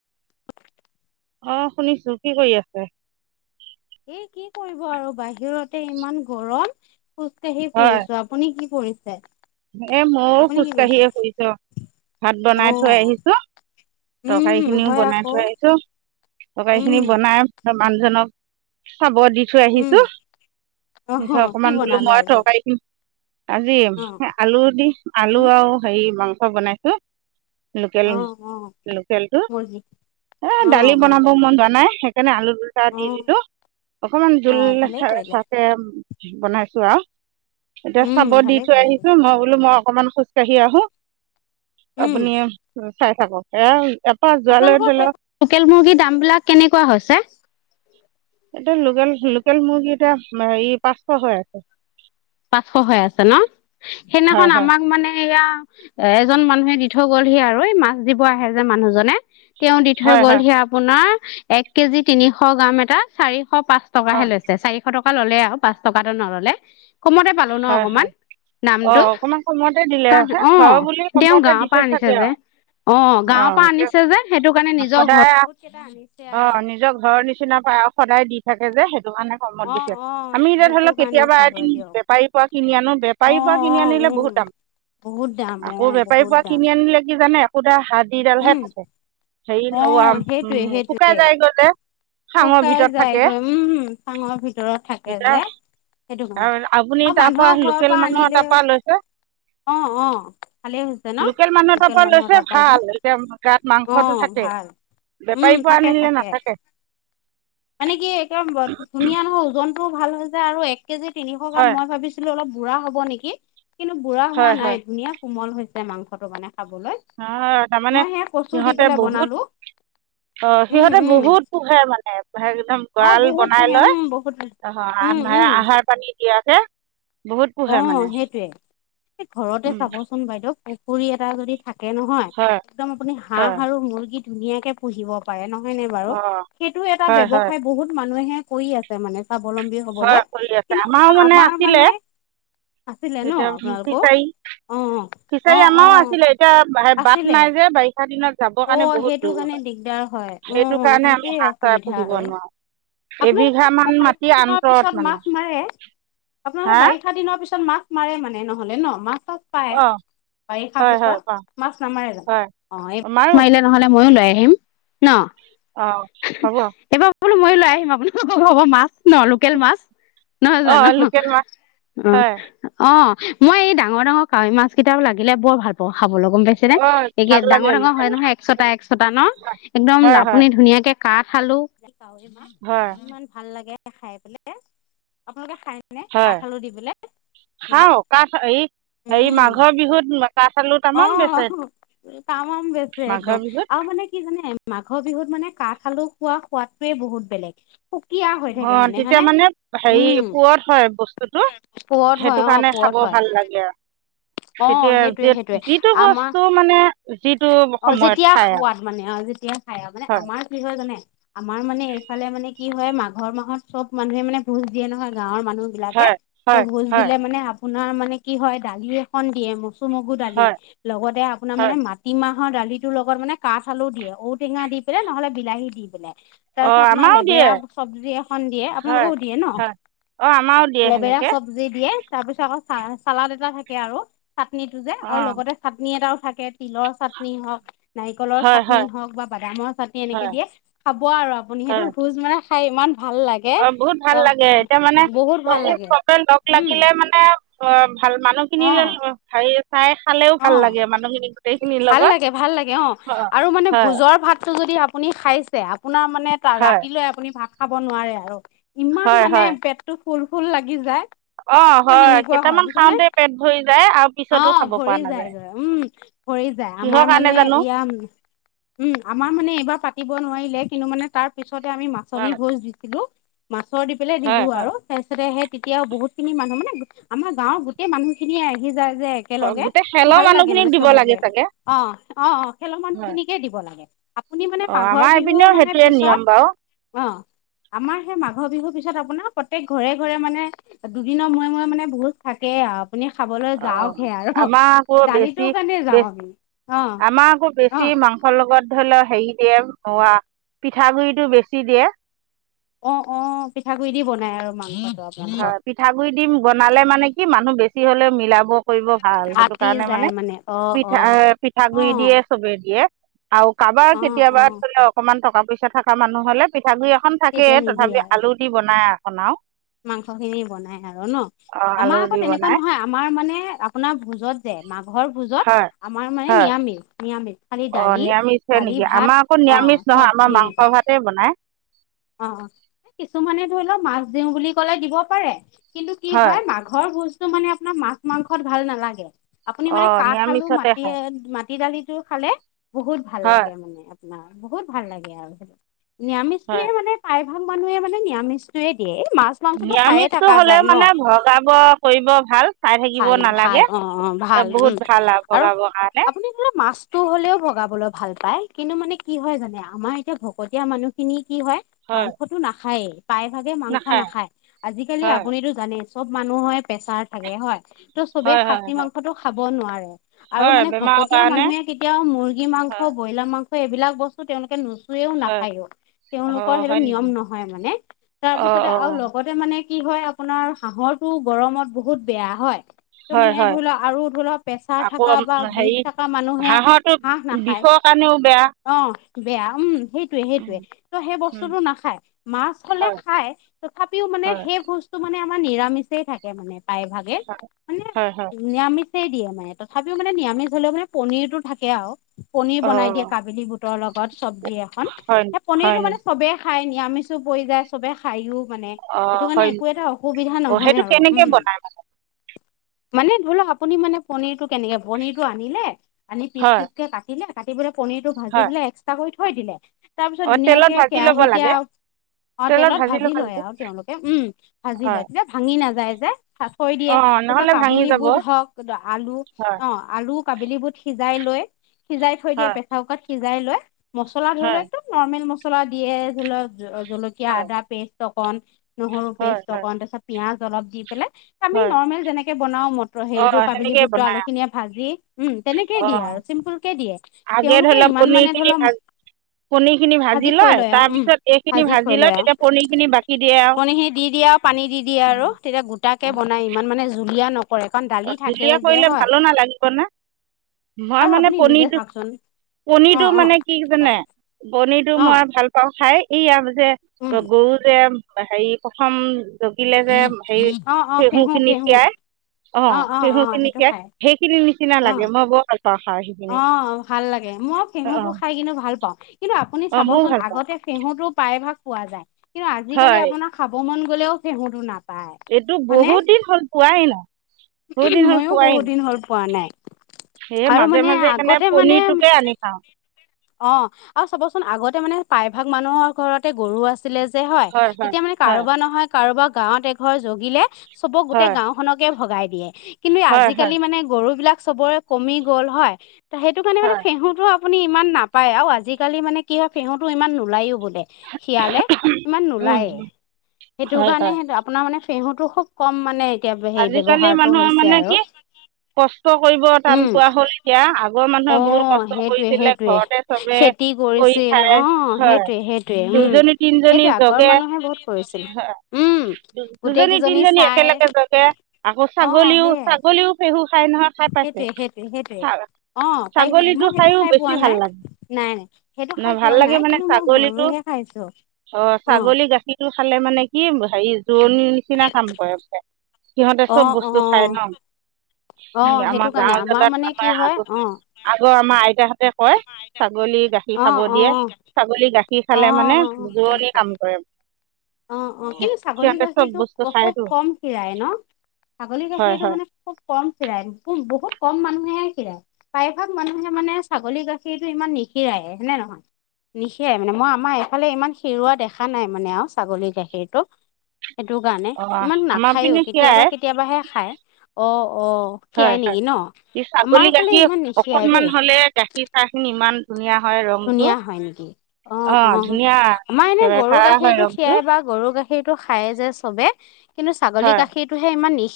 [inaudible] অ' শুনিছো কি কৰি আছে? এ কি কৰিব আৰু বাহিৰতে ইমান গৰম খোজ কঢ়ি হয় ফুৰিছো আপুনি কি পৰিছে। এ মইও খোজ কাঢ়িয়ে ফুৰিছো ভাত অ বনাই থৈ আহিছো। তৰকাৰী উম খিনিও হয় বনাই আকৌ থৈ আহিছো, তৰকাৰী উম খিনি বনাই মানুহজনক, চাব দি থৈ উম আহিছো, অহ নিঠৈ কি অকমান বোলো বনালে মই আজি তৰকাৰী খিনি আজি অ আলু দি আলু উম আৰু হেৰি মাংস বনাইছো। লোকেল, অ অ লোকেলতটো মুৰ্গী এ অ দালি বনাব মুৰ্গী মন যোৱা নাই। সেইকাৰণে আলু দুটা অ দি দিলো, অকমান জোল অ ভালেই খেৰ কৰিলে খেহকে বনাইছো আৰু, এতিয়া উম চাব দি ভালেই থৈ আহি কৰিছে বোলো মই অকণমান খোজকাঢ়ি আহো, উম আপুনি চাই থাকক, এয়া এপা যোৱালৈ আপোনালোকৰ ধৰি সেই লওক লোকেল মুৰ্গীৰ দাম বিলাক কেনেকুৱা হৈছে? এতিয়া লোকেল লোকেল মুৰ্গী এতিয়া হেৰী পাঁচশ হৈ আছে। পাঁচশ হৈ আছে ন, হয় সেইদিনাখন হয় আমাক মানে এয়া এজন মানুহে দি দি থৈ গ'লহি আৰু এই মাছ দিব আহে যে মানুহজনে তেওঁ দি থৈ হয় হয় গ'লহি আপোনাৰ এক কেজি তিনিশ গ্ৰাম এটা, চাৰিশ পাঁচ হয় টকাহে লৈছে চাৰি এশ টকা ললে আৰু পাঁচ টকাটো নল'লে, কমতে পালো ন হয় হয় অকমান। অঁ দামটো, অকণমান কমতে দিলে কাৰন হে ঘৰৰ অ' বুলি তেওঁ কমতে গাঁৱৰ দিছে পৰা আনিছে চাগে যে। আৰু অ' গাঁৱৰ অঁ পৰা এতিয়া আনিছে যে সেইটো কাৰণে নিজৰ সদায় ঘৰত কেইটা আনিছে আৰু। অঁ নিজৰ [unintelligible] সদায় দি থাকে যে সেইটো কাৰণে কমত অ দিছে অ আমি এতিয়া ধৰি সেইটো লওক কাৰণে কেতিয়াবা চাগৈ এদিন দিয়ক বেপাৰীৰ পৰা কিনি আনো অ বেপাৰীৰ পৰা অ কিনি আনিলে উম বহুত দাম। বহুত দাম অ আকৌ বেপাৰী বহুত পৰা দাম কিনি আনিলে কি জানে পুডা হাড্ডিদাল হে উম থাকে, হেৰি অ লয়াম সেইটোৱে শুকাই সেইটোৱে যাইগৈ যে। খাঙৰ শুকাই ভিতৰত থাকে যায়গৈ উম চাঙৰ ভিতৰত থাকে এতিয়া যে সেইটো কাৰণে। আ- আপুনি আৰু মানুহৰ তাৰপৰা ঘৰৰ লোকেল পৰা মানুহৰ আনিলেও তাৰপৰা লৈছে অ -অ ভালেই হৈছে ন লোকেল মানুহ তাৰপৰা লোকেল লৈছে মানুহৰ [unintelligible] ভাল অ। ভাল। উম বেপাৰী পৰা থাকে আনিলে থাকে নাথাকে। মানে কি একেম্বত ধুনীয়া নহয় ওজনটোও ভাল হয় যে আৰু এ কেজি তিনিশ গাম হয় মই ভাবিছিলো অলপ বুঢ়া হব নেকি কিন্তু বুঢ়া হোৱা হয় নাই হয় ধুনীয়া কোমল হৈ মাংসটো মানে খাবলৈ নহয়, তাৰমানে মই সে কচু দি সিহঁতে পেলাই বহুত বনালো। অ' উম সিহঁতে উম বহুত পোহে মানে। একদম অ গঁৰাল বহুত বনাই পোহে লৈ উম বহুত আহ উম উম আহাৰ পানী দিয়াকে অ' সেইটয়ে ঘৰতে উম, চাবচোন বাইদেউ পুখুৰী এটা যদি থাকে নহয় হয় একদম আপুনি হয় হাঁহ আৰু মুৰ্গী ধুনীয়াকে পুহিব পাৰে নহ হয় নে বাৰু অঁ সেইটো এটা হয় হয় ব্যয়সায় বহুত মানুহে কৰি আছে মানে স্বাৱলম্বী হবলৈ। হয়, কৰি আছে কিন্তু আমাৰও আপোনাৰ মানে আমাৰ আছিলে আছিলে ন এতিয়া আপোনালোকৰও ফিচাৰী। অ', ফিচাৰী অ', আমাৰও অ', আছিলে এতিয়া বাট আছিলে নাই যে বাৰিষা দিন। অ' সেইটো কাৰণে দিগদাৰ হয় সেইটো উম, কাৰণে আমি সেইটোৱেই হাঁহ চৰাই অসুবিধা পুহিব আৰু। নোৱাৰো আপোনালোকে এবিঘা নহলে মান বাৰিষা মাটি দিনত পিছত আন্তৰত মানে মাছ মাৰে আপোনালোকে হা বাৰিষা দিনৰ পিছত মাছ মাৰে মানে নহলে ন মাছ চব পায়। অ বাৰিষাৰ হয় হয় পাওঁ পিছত মাছ নামাৰে যাম হয় অ' এই মাছ মাৰো মাৰিলে নহলে মই ওলাই আহিম ন অ' হব। এইবাৰ বোলো ময়ো লৈ আহিম আপোনালোকৰ ঘৰৰ পৰা মাছ ন লোকেল মাছ নহয় অ জানো লোকেল মাছ অ হয় অ মই এই ডাঙৰ-ডাঙৰ কাৱৈ মাছ কেইটাও লাগিলে বৰ ভাল পা খাবলৈ গম পাইছে ন অ এইে ভাল লাগে ডাঙৰ-ডাঙৰ লোকেল হয় নহয় একচটা মাছকেইটা একচটা ন এক্দম হয় হয় হয় আপুনি ধুনীয়াকে কাঠ আলু মাছ হয় ইমান ভাল লাগে খাই পেলে আপোনালোকে খাই নে কাঠ হয় আলু দি পেলাই মাছ খাও কঠ এই সেই উম মাঘৰ বিহুত কাঠ আলু তামাম বেচে অ' টামাম বেচ মাঘৰ একদম বিহুত আৰু মানে কি জানে মাঘৰ বিহুত মানে কাঠ আলু খোৱা সোৱাদটোৱে বহুত বেলেগ। সুকীয়া হৈ অ থাকে তেতিয়া হয়নে? মানে হেৰি উম, পোৱত হয় বস্তুটো পুৰঠ হয় সেইটো অ', কাৰণে পুৰঠ খাব হয়। ভাল লাগে আৰু। অ' তেতিয়া যে সেইটোয়ে-সেইটোয়ে যিটো বস্তু আমাৰ মানে যিটো অ' সময়ত যেতিয়া খায় আৰু সোৱাদ মানে অ' যেতিয়া খাই আৰু মানে হয় আমাৰ কি হয় জানে। আমাৰ মানে এইফালে মানে কি হয় মাঘৰ মাহত চব মানুহে মানে ভোজ দিয়ে নহয় গাঁৱৰ। মানুহ বিলাকে হয় ত' হয় ভোজ হয় দিলে মানে আপোনাৰ মানে কি হয় দালি এখন দিয়ে ম মুগু দালি হয় লগতে আপোনাৰ হয় মানে মাটিমাহ ৰ দালি ৰ লগত মানে কাঠ আলু দিয়ে ঔটেঙা দি পেলনে নহ'লে বিলাহী দি পেলাই। অঁ তাৰপিছত আপোনাৰ আমাৰো দিয়ে লেবেৰা সৱজি এখন দিয়ে হয় আপোনালোকেও দিয়ে ন। হয় অঁ আমাৰো দিয়ে লেবেৰা সেনেকৈ স্বাজি দিয়ে তাৰ পিছত আকৌ চা চালাদ এটা থাকে আৰু চাটনি তটো যে আৰু অঁ লগতে চাটনি এটাও থাকে তিলৰ চাটনি। চাটনি হওক নাৰিকলৰ হয় চাটনি হয় হওক বা বাদামৰ চাটনি এনেকে হয় দিয়ে খাব আৰু আপুনি সেইটো ভোজ মানে। খাই ইমান ভাল লাগে অ বহুত ত ভাল লাগে এতিয়া মানে বহুত ভাল যদি লাগে চবে লগ উম লাগিলে মানে অ ভাল মান মানুহখিন অ ল হেৰি। চাই খালেও ভাল অ' লাগে মানুহখিনি গোটেইখিনিৰ ভাল লগত লাগে ভাল লাগে অ' অঁ আৰু মানে হয় ভোজৰ ভাতটো যদি। আপুনি খাইছে আপোনাৰ মানে হয় ৰাতিলৈ আপুনি ভাত খাব নোৱাৰে আৰু ইমান মানে পেটতটো ফুল-ফুল লাগি যায়। অ' এ হয় সেনেকুৱা হয় কেইটামান বুজিছানে খাওতে পেট ভৰি যায় আৰু পিছতো খাব। পৰি পৰা নাযায় যায় গৈ উম, পৰি যায় কিহৰ আমাৰ কাৰণে মানে জানো ইয়া উম আমাৰ মানে এইবাৰ পাতিব নোৱাৰিলে কিন্তু মানে তাৰ পিছতে আমি মাচনী হয় ভোজ দিছিলো মাছৰ দি পেলাই হয় দিলো আৰু তাৰপিছতে সেই তেতিয়াও বহুত খিনি মানুহ মানে আমাৰ গাঁৱৰ গোটেই মানুহ খিনিয়ে আহি যায় যে অ একেলগে গোটেই খেলৰ ভাল লাগে মানুহখিনিক মানে দিব চবকে। লাগে চাগে অ-অ-অ খেলৰ মানুহ হয় খিনিকে দিব লাগে আপুনি মানে অ ম মাঘৰ আমাৰ বিহুৰ এইপিনেও মানে সেইটোৱে পিছৰ নিয়ম বাৰু অ' আমাৰ মাঘৰ মাঘৰ বিহুৰ পিছত আপোনাৰ প্ৰত্যেক ঘৰে-ঘৰে মানে দুদিনৰ মূৰে-মূৰে মানে ভোজ থাকে আৰু। আপুনি খাবলৈ অ যাওকহে আৰু। আমাৰ বেছি দালিটোৰ কাৰণে বে যাওঁ আমি অ আমাৰকো অ বেছি মাংস লগ লগত ধৰি লও হেৰি দিয়ে পিঠাগুডৰিটো বেছি দিয়ে। অ, অ, পিঠাগুড়ি দি বনাই আৰু মাংস। হয় পিঠাগুৰি দিম বনালে মানে কি মানুহ বেছি হলে মিলাব কৰিব ভাল সেইটো আতি কাৰণে যায় মানে অ অ পিঠা অ পিঠাগুৰি দিয়ে চবে দিয়ে। আৰু কাৰোবাৰ অ অ কেতিয়াবা থলে অকমান টকা পইচা থকা মানুহ হলে পিঠাগুৰি এখন থাকে তেতিয়া নিদিয়ে তথাপি আৰু আলু দি বনাই এখন আৰু। মাংস খিনি বনাই আৰু ন অ' আলু আমাৰ দি আকৌ তেনেকুৱা বনাই নহয়। আমাৰ মানে আপোনাৰ ভোজত যে। মাঘৰ ভোজত হয় আমাৰ মানে হয় নিৰামিষ। নিৰামিষ খালি অ, দালি নিৰামিষ হয় দালি নেকি ভাত আমাৰ আকৌ অ নিৰামিষ নহয় চব্জি আমাৰ এনেকুৱা মাংস ভাতেই বনাই। অ, কিছুমানে ধৰি লওক মাছ দিওঁ বুলি কলে দিব পাৰে। কিন্তু কি হয় মাঘৰ ভোজটো মানে আপোনাৰ মাছ মাংসত ভাল নালাগে। আপুনি মানে অ' কাঠ আলু নিৰামিষতে মাটি খায় ম মতি দালিটো খালে বহুত ভাল হয় লাগে মানে আপোনাৰ বহুত ভাল লাগে আৰু সেই নিৰামিষ হয়। বিাগ মানুহে মানে নিৰামিষটয়ে দিয়ে। মাছ মাংসটো খায়ে নিৰামিষটো থকা হলেও যায় মানে ভগাব কৰিব ভাল। চাই থাকিব ভাল-ভাল, নালাগে অ', অ', ভাল উম, বহুত ভাল আৰু ভগাবৰ কাৰণে আপুনি বোলো মাছতটো হ'লেও ভগাবলৈ ভাল পাই। কিন্তু মানে কি হয় জানে আমাৰ এতিয়া ভকতীয়া মানুহখিনিয়ে কি হয় মাংসটো নাখায়েই। প্ৰায় ভাগে মাংস নাখায়। হয় তো চবেই হয় হয় খাচী হয় মাংসতটো খাব নোৱাৰে। আৰু হয় মানে বেমাৰৰ ভকতীয়া কাৰণে মানুহে কেতিয়াও মুৰ্গী মাংস হয় ব্ৰইলাৰ মাংস এইবিলাক বস্তু তেওঁলোকে ন চও হয় নাখায়ও তেওঁলোকৰ অ' সেইটো হয় নেকি নিয়ম নহয় মানে অ' তাৰপিছতে অ' আৰু লগতে মানে কি হয় আপোনাৰ হাঁহৰটো গৰমত বহুত বেয়া হয়। তটো হয় মানে হয় ধৰি লোৱা আৰু ধৰি লোৱা প্ৰেছাৰ আকৌ থকা উম, বা বিষ থকা মানুহে হাঁহ নাখায়। খ কাৰণেও বেয়া। অ, বেয়া উম, সেইটোয়ে উম, সেইটোয়ে ত' সেই উম, বস্তুটো নাখায়। মাছ হ'লে হয় খাই, তথাপিও মানে হয় সেই বস্তু মানে নিৰামিষেই থাকে মানে প্ৰায় ভাগে হয় মানে হয়, হয়। নিৰামিষেই কে দিয়ে মানে তথাপিও মানে নিৰামিষ হ'লেও মানে পণীৰতো থাকে আৰু পনিৰ বনাই দিয়ে অ', কাবিলি বুটৰ লগত চবজি এখন হয় নি? সেই হয় পনিৰটো নি? মানে চবেই খাই। নিৰামিষো পৰি যায় চবে খাইও। মানে সেইটো অ', হয় কাৰণে নি? একো এটা অসুবিধা অ', নহয় সেইটো আৰু কেনেকে উম। বনাই? মানে ধৰি লওঁক আপুনি মানে পণীৰটো কেনেকে পণীৰটো আনিলে। আনি পিচ হয়, পিচ কে কাটিলে, কাটি পেল পণীৰটো ভাজি হয়। পেলাই এক্সট্ৰা কৰি থয় থৈয় দিলে। তাৰ পিছত অ', তেলত ধুনীয়াকে ভাজি ল'ব কেৰাহীতে লাগে। অ' তেলত ভাজি লয় আৰু তেওঁলোকে উম, ভাজি হয়। লয়, তেতিয়া ভাঙি নাযায় যে থৈয় দিয়ে। অ', তাৰপিছত নহ'লে ভাঙি কাবিলি যাব। বুট হওঁক, আলু হয়, অ' আলু কাবিলী বুট সিজাই লৈয় সিজাই থৈ দিয়ে হয়, প্ৰেছাৰ কুকাৰাত সিজাই লৈ মছলা ধৰি লোৱা হয়, একদম নৰ্মেল মছলা দিয়ে ধৰি লওঁক। জলকীয়া, হয়, আদা পেষ্ট অকণ নহৰু হয়, পেষ্ট হয়, অকণ তাৰ পিছত পিয়াজ অলপ দি পেলাই। আমি হয়। নৰ্মেল যেনেকে বনাও মটৰ হেৰিটো অ', কাবিলি সেনেকেই বুটৰ বনাই। আলু খিনিয়ে ভাজি। উম, তেনেকে দিয়ে আৰু অ', চিম্পুল কে দিয়ে। আগে তেওঁলোকে ধৰিল ইমান পনীৰ মানে ধৰি খিনি লওক ভাজি। পনীৰ খিনি ভাজি থৈ লয়, আৰু উম তাৰপিছত এইখিনি থৈ ভাজি লয়, আৰু তেতিয়া পনিৰ খিনি বাকি দিয়ে আহ এতিয়াও পানী দি দিয়ে আৰু তেতিয়া গোট কে বনাই ইমান মানে জুলীয়া নক অ' জুলীয়া কৰিলে ভালোঁ নালাগিব না। মই আৰু মানে আপুনি নিজে পনীৰটো চাওকচোন অ পনীৰটো অ মানে কি জানে? পনীৰটো অ মই ভাল পাওঁ খাই, এইয়া যে উম গৰু যে হেৰি প্ৰথম। জগিলে যে হে ফেহু খিনি খিয়াই অ' চহুখিনিয় সেইখিনি নিচিনা অ লাগে মই বৰ ভাল পাওঁ খাওঁ সেইখিনি। অ' ভাল লাগে মই ঘেঁহুটো অঁ খাই কিনে ভাল পাওঁ কিন্ত আপুনি অঁ ময়ো চাবচোন ভাল পাওঁ আগতে সেহুতোও প্ৰায়ভাগ পোৱা যায় কিন্তু আজিকালি হয় আপোনাৰ খাব মন গ'লেও [unintelligible] এইটো বহুত দিন হ'ল পোৱাই নাই। বহুত দিন হ'ল ময়োউ খোৱাই বহুত নাই দিন হ'ল পোৱা নাই। সেয়ে আৰু মাজে মানে মাজে কাৰণে আগতে মানে পনিৰটোকে আনি খাওঁ। অ' আৰু চাবচোন আগতে মানে প্ৰায়ভাগ মানুহৰ ঘৰতে গৰু আছে। ছিলে যে হয় তেতিয়া মানে কাৰোবাৰ নহয় কাৰোবাৰ গাঁৱত এঘৰ জগিলে চবক গোটেই হয় গাওঁখনকে ভগাই দিয়ে। কিন্তু, হয় হয় আজিকালি মানে গৰু বিলাক চবৰে কমি গ'ল হয় সেইটো কাৰণে মানে হয় ফেহুতটো আপুনি ইমান নাপ পাই আৰু আজিকালি মানে কি হয়, ফেহুতো ইমান নোলায়ো বো শিয়ালে ইমান উম নোলায়ে। সেইটো হয় কাৰণে হয়। সেইটো আপোনাৰ মানে পেহুতটো খুব কম মানে এতিয়া হে আজিকালি ব্যৱহাৰতটো মানুহৰ হৈছে মানে কি আৰু। কষ্ট কৰিব টান উম পোৱা হ'ল, এতিয়া আগৰ অ মানুহে বহুত কষ্ট সেইটোৱে কৰিছিলে সেইটোৱে ঘৰতে চবে খেতি কৰি কৰিছিল অ খাই হয় সেইটোৱে সেইটোৱে উম দুজনী তিনিজনী সেইটোৱে আগৰ জগে। মানুহে বহুত কৰিছিল হয় উম গোটেই দুজনী কেইজনী তিনিজনী চাই একেলগে য কে, আকৌ অ ছাগলীও সেইয়াই ছাগলীও ফেহু খাই নহয় খাই পাইছে সেইটোৱে - সেইটোৱে - সেইটোৱে। অ' পাইছে ছাগলীটো মই সেইটো খাইও খাই বেছি পোৱা ভাল নাই লাগে নাই নাই সেইটো ন খাই ভাল পোৱা লাগে নাই মানে কিন্তু মই ছাগলীটো গৰুৱে [unintelligible] অ, ছাগলী গাখীৰটো খালে মানে কি হেৰি জোৰণিৰ নিচিনা কাম কৰে প সিহঁতে অ চব অ বস্তু খায় ন। অ সেইটো আমাৰ কাৰণে গাঁও আমাৰ জাগাত মানে কি আৰ হয় আগৰ অ - আগৰ আমাৰ আইতা কয় ছাগলী গাখীৰ অ খাব অ দিয়ে ছাগলী গাখীৰ সি অ অ খালে মানে দোৰণি কাম কৰে। অ', অ', কিন্তু ছাগলী সিহঁতে চব গাখীৰতো বস্তু অ, খুব খায়তো কম খ ন ছাগলী হয় গাখীৰটো হয় মানে খুব কম খিৰাই বহুত কম মানুহে খিৰাই প্ৰায়ভাগ মানুহে মানে ছাগলী গাখীৰটো ইমান নিশিৰায় হয় নে নহয়? নিশিয়াই মানে মই আমাৰ এইফালে ইমান হেৰুৱা দেখা নাই মানে আৰু ছাগলীৰ গাখীৰটো। সেইটো কাৰণে অঁ ইমান আমাৰ নাখায়ো পিনে সেয়াই কেতিয়াবা কেতিয়াবাহে খাই। অ', অ', খিয়াই নেকি ন? ই আমাৰ ছাগলী ফালে গাখীৰ ইমান নিখীৰাই দেই অকনমান হলে গাখীৰ চাহ খিনি ইমান ধুনীয়া হয় ৰংটো ধুনীয়া হয় নেকি? অ', অঁ অ', ধুনীয়া আমাৰ এনে একেবাৰে গৰু কাৰা হয় গাখীৰতটো ৰংটো খিৰাই বা গৰু গাখীৰ গা সীৰটো খায় যে চবে কিন্তু ছাগলী হয় গাখীৰতটোহে ইমান নি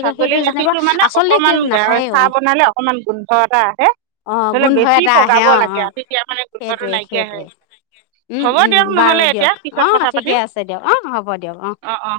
ছাগলী গাখীৰটো মানে কি অকমান নাখায়েই চাহ অ', বনালে অকমান গোন্ধ এটা আহে। অ', হলে গোন্ধ বেছি এটা আহে পগাব অ', লাগে অ', আৰু তেতিয়া মানে গপটো সেইটোৱে নাইকিয়া হৈ। সেইটোৱে উম, হ'ব উম, দিয়ক বাৰু নহলে দিয়ক এতিয়া পিছত অ', কথা ঠিকে পাতিম, আছে দিয়ক অ', হ'ব দিয়ক অ' অ'।